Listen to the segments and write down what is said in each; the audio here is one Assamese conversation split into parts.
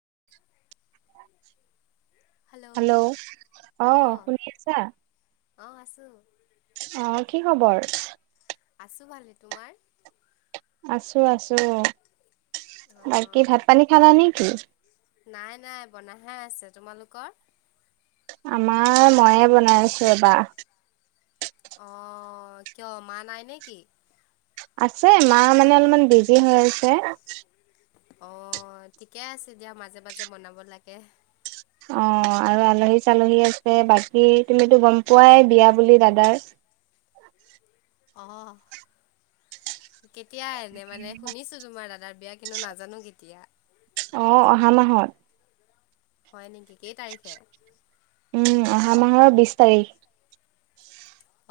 [inaudible] হেল্ল' অ' শুনি আছা? অ', আছো। অ', কি খবৰ? আছো ভালে, তোমাৰ? আছো আছো। অ', বাকী অঁ ভাত পানী খালা নে কি? খাই আছে, তোমালোকৰ? আমাৰ ময়ে বনাই আছো ৰবা। আহ কিয় মা নাই নে কি? আছে মা মানে অলপমান বিজি হৈ আছে। অ', ঠিকে আছে দিয়া মাজে মাজে বনাব লাগে। অ', আৰু আলহী চালহী আছে বাকী তুমিতো গম পোৱাই বিয়া বুলি দাদাৰ। [inaudible] অ', কেতিয়া এনে মানে শুনিছো তোমাৰ দাদাৰ বিয়া কিন্তু নাজানো কেতিয়া! অ', অহা মাহত। হয়, নেকি কেই তাৰিখে? উম, অহা মাহৰ বিশ তাৰিখ।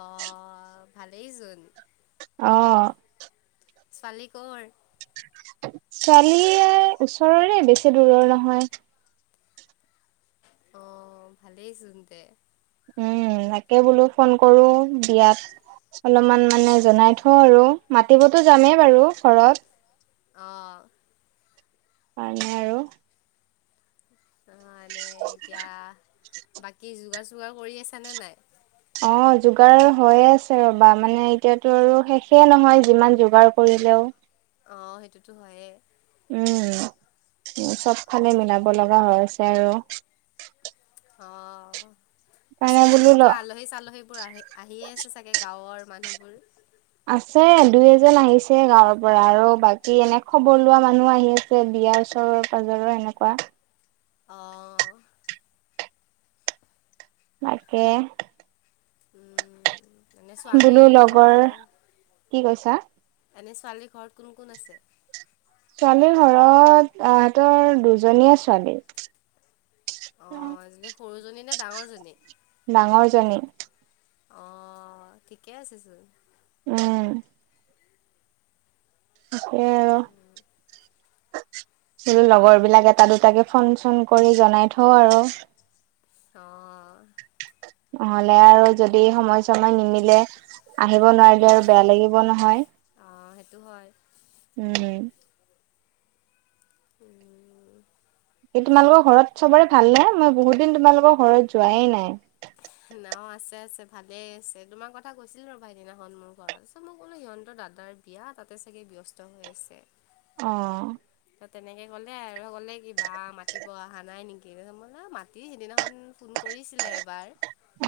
অ', ভালেই চোন। অ',। ছোৱালী ক'ৰ। ছোৱালীয়ে ওচৰৰে বেছি দূৰৰ নহয়। অ', ভালেই চোন তে উম, তাকে বোলো ফোন কৰো বিয়াত অলপমান মানে জনাই থওঁ আৰু মাতিবতো যামেই বাৰু ঘৰত অ',। কাৰণে আৰু অ', এনে এতিয়া বাকী যোগাৰ চোগাৰ কৰি আছ নে নাই। অ', যোগাৰ হৈয়ে আছে ৰবা মানে এতিয়াতো আৰু শেষে নহয় যিমান যোগাৰ কৰি হেল্ল'। অ', সেইটোতো হয়ে। উম উ চবফালে মিলাব লগা হৈ আছে আৰু। অ', আছে সেইকাৰণে চাগে বোলো ল এতিয়া আলহী চালহী বোৰ আহ আহিয়ে আছে চাগে গাঁৱৰ। মানুহবোৰ। আছে দুই এজন আহিছে গাঁৱৰ পৰা আৰু বাকী এনে খবৰ লোৱা মানুহ আহি আছে বিয়াৰ ওচৰৰ পাজৰৰ এনেকুৱা অ',। তাকে। উম। এনে বোলো ছোৱালীৰ ঘৰ লগৰ কি কৈছা। এনে ছোৱালীৰ ঘৰত কোন কোন আছে? ছোৱালীৰ ঘৰত আহহঁতৰ দুজনীয়ে ছোৱালী। অ', এজনী সৰু জনী নে ডাঙৰ জনী। ডাঙৰ জনী। অ', ঠিকে আছে চো। উম। সেই আৰু। বলো লগৰ বিলাক এটা দুটাকে ফোন চোন কৰি জনাই থওঁ আৰু। অ'। নহলে আৰু যদি সময় চময় নিমিলে আহিব অ নোৱাৰিলে আৰু বেয়া লাগিব নহয়। অ সেইটো হয়। উম। [unintelligible] তোমালোকৰ ঘৰত চবৰে ভাল নে মই বহুত দিন তোমালোকৰ ঘৰত যোৱাই নাই। ন আছে আছে ভালেই আছে তোমাৰ কথা কৈছিল ৰবা সেইদিনাখন মোৰ ঘৰত মই ক'লো সিহঁত দাদাৰ বিয়া তাতে চাগে ব্যস্ত হৈ আছে। অ'। ত' তেনেকে ক'লে আৰু ক'লে কিবা মাতি অহা নাই নেকি মাতি সিদিনাখন ফোন কৰিছিলে এবাৰ।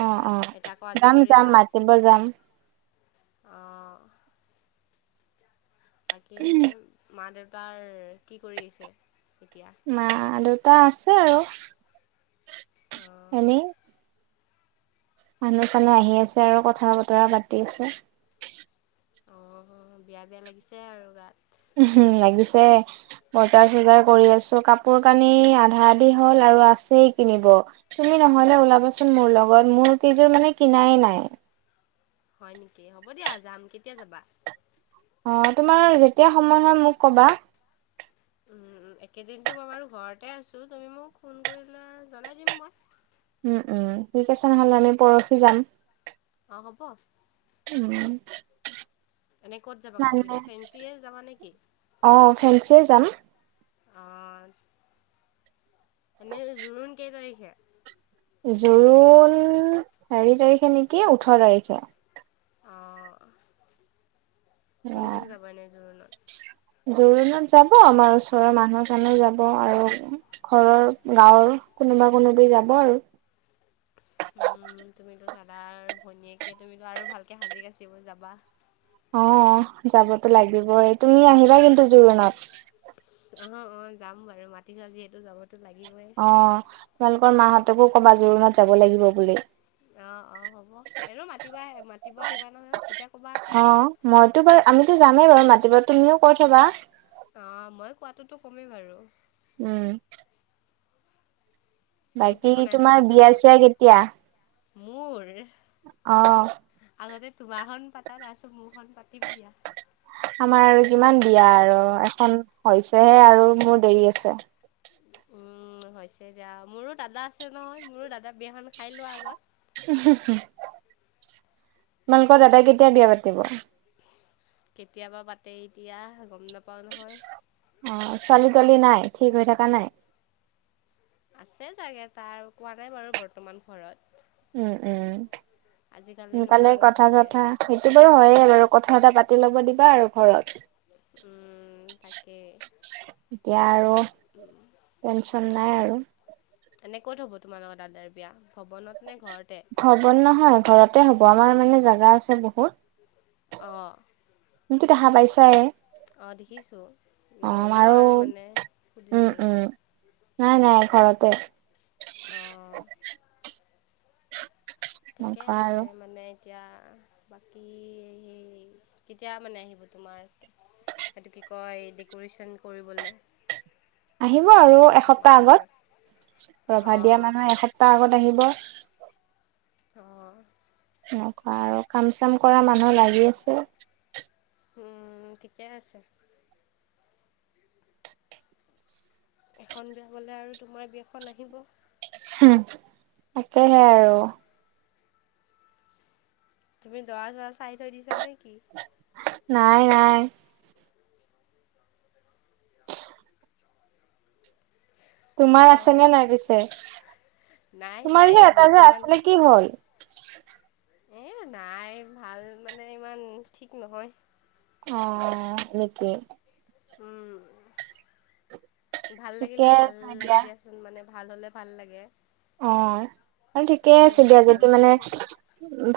অ', অ', এতিয়া আকৌ যাম, যাম মাতিব যাম। অহ। বাকী এনে মা দেউতাৰ কি কৰি আছে এতিয়া মা দেউতা আছে আৰু অঁ এনেই মানুহ চানুহ আহি আছে আৰু কথা বতৰা পাতি আছে। অ', বিয়া বিয়া লাগিছে আৰু গাত। উম লাগিছে বজাৰ চজাৰ কৰি আছোঁ কাপোৰ কানি আধা আধি হল আৰু। আৰু আছে কিনিব তুমি নহ'লে ওলাবাচোন মোৰ লগত মোৰ কেইযোৰ মানে কিনাই নাই। হয় নেকি, হ'ব দিয়া যাম, কেতিয়া যাবা? অ তোমাৰ যেতিয়া সময় হয় মোক কবা। উ একেদিনো মই বাৰু ঘৰতে আছো, তুমি মোক ফোন কৰিলা জনাই দিম মই। উম উম ঠিক আছে নহ'লে আমি পৰখি যাম। অ হ'ব। উম। এনেই ক'ত যাবা কাপোৰ মানে কিনিব ফেঞ্চিয়ে যাবা নেকি অ ফেঞ্চি যাম। অ এনেই জোৰণ কেই তাৰিখে? জোৰণ হেৰি তাৰিখে নেকি ওঠৰ তাৰিখে। অঁ কোন কোন যাব এনে জোৰোণত? অ জোৰোণত যাব আমাৰ ওচৰৰ মানুহ-চানুহ যাব আৰু ঘৰৰ গাঁৱৰ কোনোবা কোনোবি যাব আৰু। তাৰ ভনীয়েকে তুমিতো আৰু ভালকে সাজি-কাছি যাবা। অ যাবতো লাগিবই। তুমি আহিবা কিন্তু। জোৰনাত। অহ অহ যাম বাৰু মাটিচা যিহেতু যাব অ তোমালোকৰ মাহঁতকো ক'বা জোৰোণাত যাব লাগিব বুলি। অ অ হ'ব এনেও মাতিব আহ মাতিব আহিবা নহয় তেতিয়া কবা আকৌ। হয়তো বাৰু আমিতো যামেই বাৰু মাতিব তুমিও কৈ থবা। অ মই কোৱাটোতো কমেই বাৰু। উম। এনে কি বাকী বনাইছা তোমাৰ ভাতৰ লগত? বিয়া-চিয়া কেতিয়া? মোৰ অহ। আগতে তোমাৰখন পাতা তাৰপিছত মোৰখন পাতিম দিয়া। আমাৰ আৰু কিমান বিয়া আৰু এখন হৈছেহে আৰু মোৰ দেৰি আছে। উম হৈছে এ দিয়া। মোৰো দাদা আছে নহয় মোৰো দাদা বিয়াখন খাই লোৱা আগত। তোমালোকৰ দাদাই কেতিয়া বিয়া পাতিব? কেতিয়াবা পাতে এতিয়া গম নাপাও নহয়। অ ছোৱালী-থৱালী নাই, ঠিক হৈ থাকা নাই? আছে চাগে তাৰ কোৱা নাই বাৰু বৰ্তমান ঘৰত। উম উম। আজিকালিনো সোনকালে কাৰ নাথাকে কথা-চথা সেইটো বাৰু হয় বাৰু, কথা-চথা পাতি ল'ব দিবা আৰু ঘৰত। [inaudible] উ তাকে। এতিয়া আৰু টেনচন নাই আৰু। এনে ক'ত হব তোমাৰ লগত দাদাৰ বিয়া? ভৱনত নে ঘৰতে ভবন নহয় ঘৰতে হ'ব আমাৰ মানে জোগা আছে বহুত। অ। তুমিতো দেখা পাইছাই। অ দেখিছো নহ'লেও আৰু মানে উম সুধিলো আৰু। উম নাই নাই ঘৰতে। অঁ ঠিকে এনেকুৱা আছে আৰু মানে এতিয়া বাকী সেই কেতিয়া মানে আহিব তোমাৰে এইটো কি কয় ডেক'ৰেচন কৰিবলে। আহিব আৰু এসপ্তাহ আগত। ৰভা দিয়া অঁ মানুহ এসপ্তাহ আগত আহিব। অ। এনেকুৱা আৰু কাম-চাম কৰা মানুহ লাগি আছে। উম, ঠিকে আছে। এখন বিয়া বলে আৰু তোমাৰ বিয়াখন আহিব। তাকেহে আৰু। তুমি দৰা, চৰা, চাই থৈ দিছা নেকি। নাই, নাই। তোমাৰ আছে অ' নে নাই পিছে। নাই তোমাৰ নাই ই এটা যে বৰ্তমান আছিলে কি হ'ল? এ, নাই ভাল মানে ইমান ঠিক নহয়। অ, সেইটোৱে। উম, ভাল ঠিকে লাগিলে, ভাল আছে লাগে দিয়া দিয়াচোন মানে। ভাল হলে, ভাল লাগে। অ, আৰু ঠিকেই এতিয়া আছে। দিয়া ভাল যদি মানে নহয় এ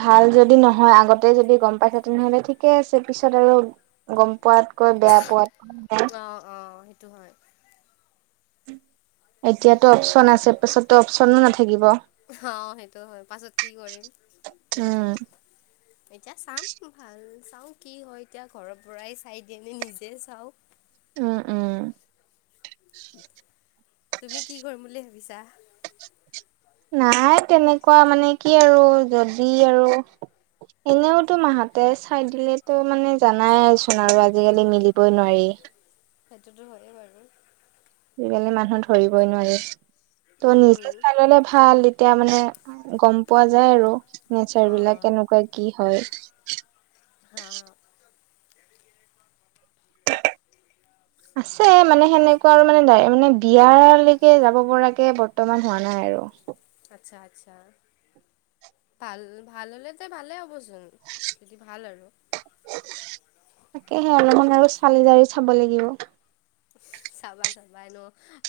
ভাল যদি যদি নহয়, আগতে যদি গম পাই থ, তেনেহ'লে ঠিকে আছে, পিছত আৰু গম পোৱাতকৈ বেয়া পোৱাতকৈ টো, হয়য়। এতিয়াতো অপচন আছে, পিছতো অপচনো নাথাকে। অ, সেইটো হয়, পাছত কি কৰিম উম। সেইটোৱে। এতিয়া চাম ভাল চাওঁ কি হয়, এতিয়া ঘৰৰ পৰাই চাই দিয়েনে নিজে চাওঁ। উ, উম। তুমি কি কৰিম বুলি ভাবিছা। নাই তেনেকুৱা মানে কি আৰু যদি আৰু এনেওতো মাহঁতে চাই দিলেতো মানে জানাইচোন আৰু আজিকালি মিলিবই নোৱাৰি। সেইটোতো হয়ে বাৰু। আজিকালি মানুহ ধৰিবই নোৱাৰি ত' নিজে উম। চাই ললে ভাল এতিয়া মানে। গম পোৱা যায় আৰু নেচাৰ অঁ বিলাক অঁ কেনেকুৱা কি হয়। [inaudible] [inaudible] আছে মানে সেনেকুৱা আৰু মানে, মানে বিয়ালৈকে যাব পৰাকে বৰ্তমান হোৱা নাই আৰু। আচ্ছা, আচ্ছা। ভাল, ভাল হ'লে তে ভালে হ'বচোন যদি ভাল আৰু। তাকেহে অলপমান আৰু চালি, জাৰি চাব লাগিব। চাবা, চাবা এনো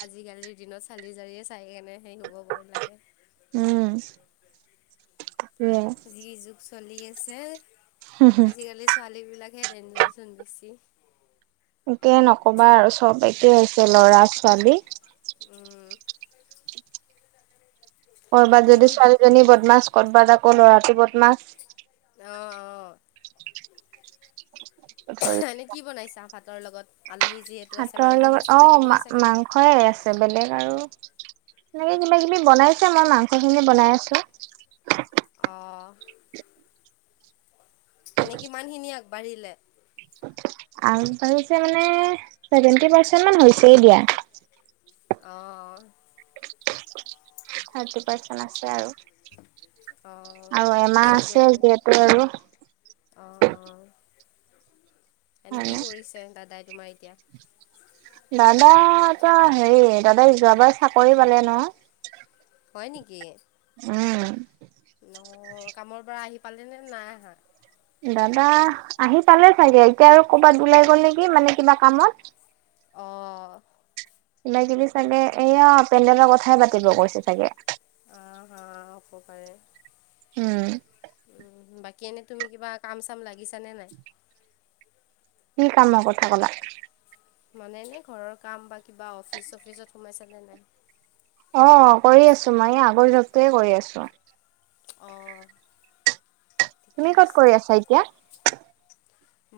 আজিকালিৰ দিনত চালি জাৰিয়ে চাই কেনে সেই হ'ব ব, লাগে। উম। সেইটোৱে। যি, যু, চি আছে, আজিকাললে, ছোৱালী [inaudible] দেন যোৱাচোন বেছি। একো নকবা আৰু চ'ব একে হৈছে ল'ৰা, ছোৱালী। উম। কৰ'ৰবাত মানে যদি কি ছোৱালীজনী বদমাছ কৰ'বাত আকৌ ল'ৰাট বদমাছ। অঁ অঁ ধৰি এনে কি বনাইছা ভাতৰ লগত? আলহী যিহেতু আছে হাতৰ মাংস লগত মাছটো অ, মা, থাকিবই চাগে মাংসই আছে বেলেগ আৰু এনেকে কিবা, কিবি বনাইছে মই মাংস খিনি বনাই আছো। অ'। এনে কিমান খিনি আগবাঢ়িলে। [inaudible] আ, পাৰিছে মানে চেভেন্টি পাৰ্চেন্ট মান হৈছেই দিয়া। অ'। থাৰ্টি পাৰ্চেণ্ট আছে আৰু। অঁ আৰু কি এমাহ আছে যিহেতু আৰু। অ', অ', এনেই হয় ন কি কৰিছে দাদাই তোমাৰ এতিয়া? দাদা ত হেৰি দাদা যোৱাবাৰ চাকৰি পালে নহ। হয় নেকি? উম অ', কামৰ পৰা আহি পালি নে নাই আহা? দাদা আহি পালে চাগে, এতিয়া আৰু কৰ'বাত ওলাই গ'ল নেকি মানে কিবা কামত অ কিবা কিবি চাগে এয়া পেণ্ডেলৰ কথাই পাতিব কৈছে চাগে উপকাৰে উম, কেনে তুমি কিবা কাম চাম লাগিছ নে নাই? কি কাম কথা কলা? মানে নে ঘৰৰ কাম বা কিবা অফিচ চফিচত সোমাই চালে নাই? অ', কৰি আছো মই আগৰ জপটোৱে কৰি আছো অ', তুমি কত কৰি আছা এতিয়া?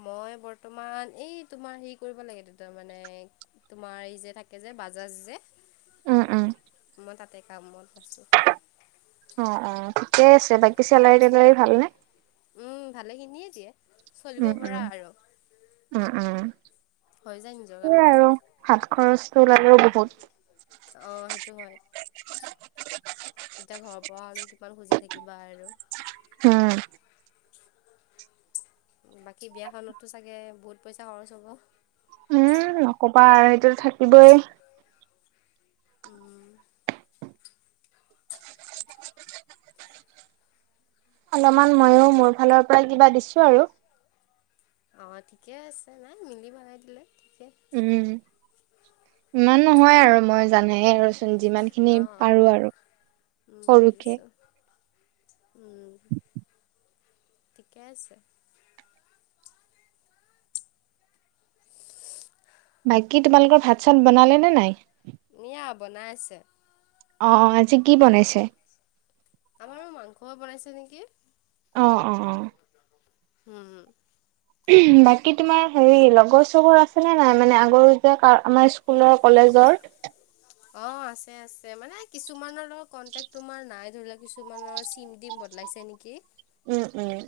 মই বৰ্তমান এই তোমাৰ হেৰি কৰিব লাগে তাৰ মানে, তোমাৰ এই যে থাকে যে যে বাজাজ যে উম, উম, মই তাতে কামত আছো অ', ঠিকেই আছে, বাকী চেলাৰী টেলাৰী ভালনে? উম, ভালেখিনিয়ে দিয়ে চলিব উম পৰা উম আৰু উম, উম, হৈ যায় নিজৰ সেয়া কাৰণে আৰু হাত খৰচ [unintelligible] আহ সেইটো হয় এতিয়া ঘৰৰ পৰা কিমান খুজি থাকিবা আৰু হম, [inaudible] বাকী বিয়াখনতো চাগে বহুত পইচা খৰচ হ'ব? উম নকবা আৰু সেইটো থাকিবই উম, অলপমান ময়ো মোৰ ফালৰ পৰা কিবা দিছো আৰু। অ', ঠিকে আছে, নাই মিলি [inaudible] দিলে ঠিকে উম, ইমান নহয় আৰু মই জানেই আৰু মই যিমান খিনি অঁ পাৰো অঁ আৰু উম সৰুকে বুজিছোঁ উম, ঠিকে আছে। বাকী, তোমালোকৰ ভাত- চাত বনালে নে নাই? [inaudible] বনাই আছে। আহ, আজি কি বনাইছে? আমাৰো মাংস বনাইছে নেকি? অ - অ - অ হম- হম, বাকী, তোমাৰ হেৰি লগৰ - চগৰ আছে নে নাই? মানে আগৰ যে আমাৰ স্কুলৰ কলেজ জৰ অ, ' আছে - আছে। মানে কিছুমানৰ লগত কন্টেক তোমাৰ নাই ধৰি লোৱা কিছুমানৰ চিম - তিম ব বদলাইছে নেকি? উম, উম,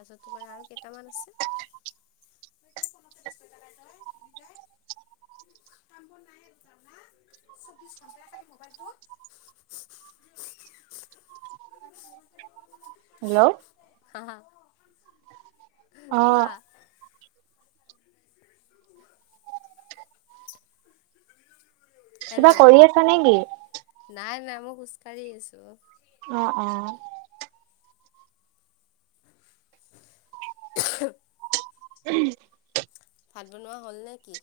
তাৰপাছত, তোমাৰ আৰু কেইটামান আছে। [unintelligible] [unintelligible] [inaudible] হেল্ল' হা হা কোৱা অ', কিবা কৰি হেল্ল' আছা নে কি? নাই নাই মই খোজ কাঢ়ি আছো। অ', অ, ' [unintelligible] [unintelligible] ভাত বনোৱা হ'ল নে কি?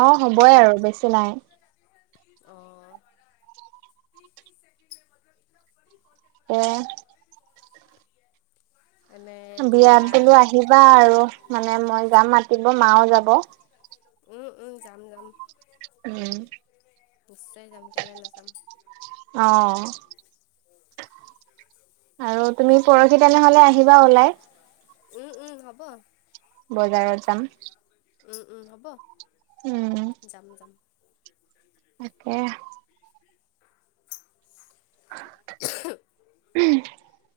অ, হ'বই আৰু, বেছি নাই। অ, তে এনে বিয়াত তোমাৰ বোলো আহিবা আৰু, মানে মই যাম মাতিব মাওঁ যাব। উম, উম, যাম, যাম। উম, নিশ্চয় যাম, কেলে নাযাম। অ আৰু তুমি পৰহি তেনেহ'লে আহিবা ওলাই? উম, উম হ'ব। বজাৰত যাম। উম, উম হ'ব। উম, যাম, যাম। তাকে। [unintelligible]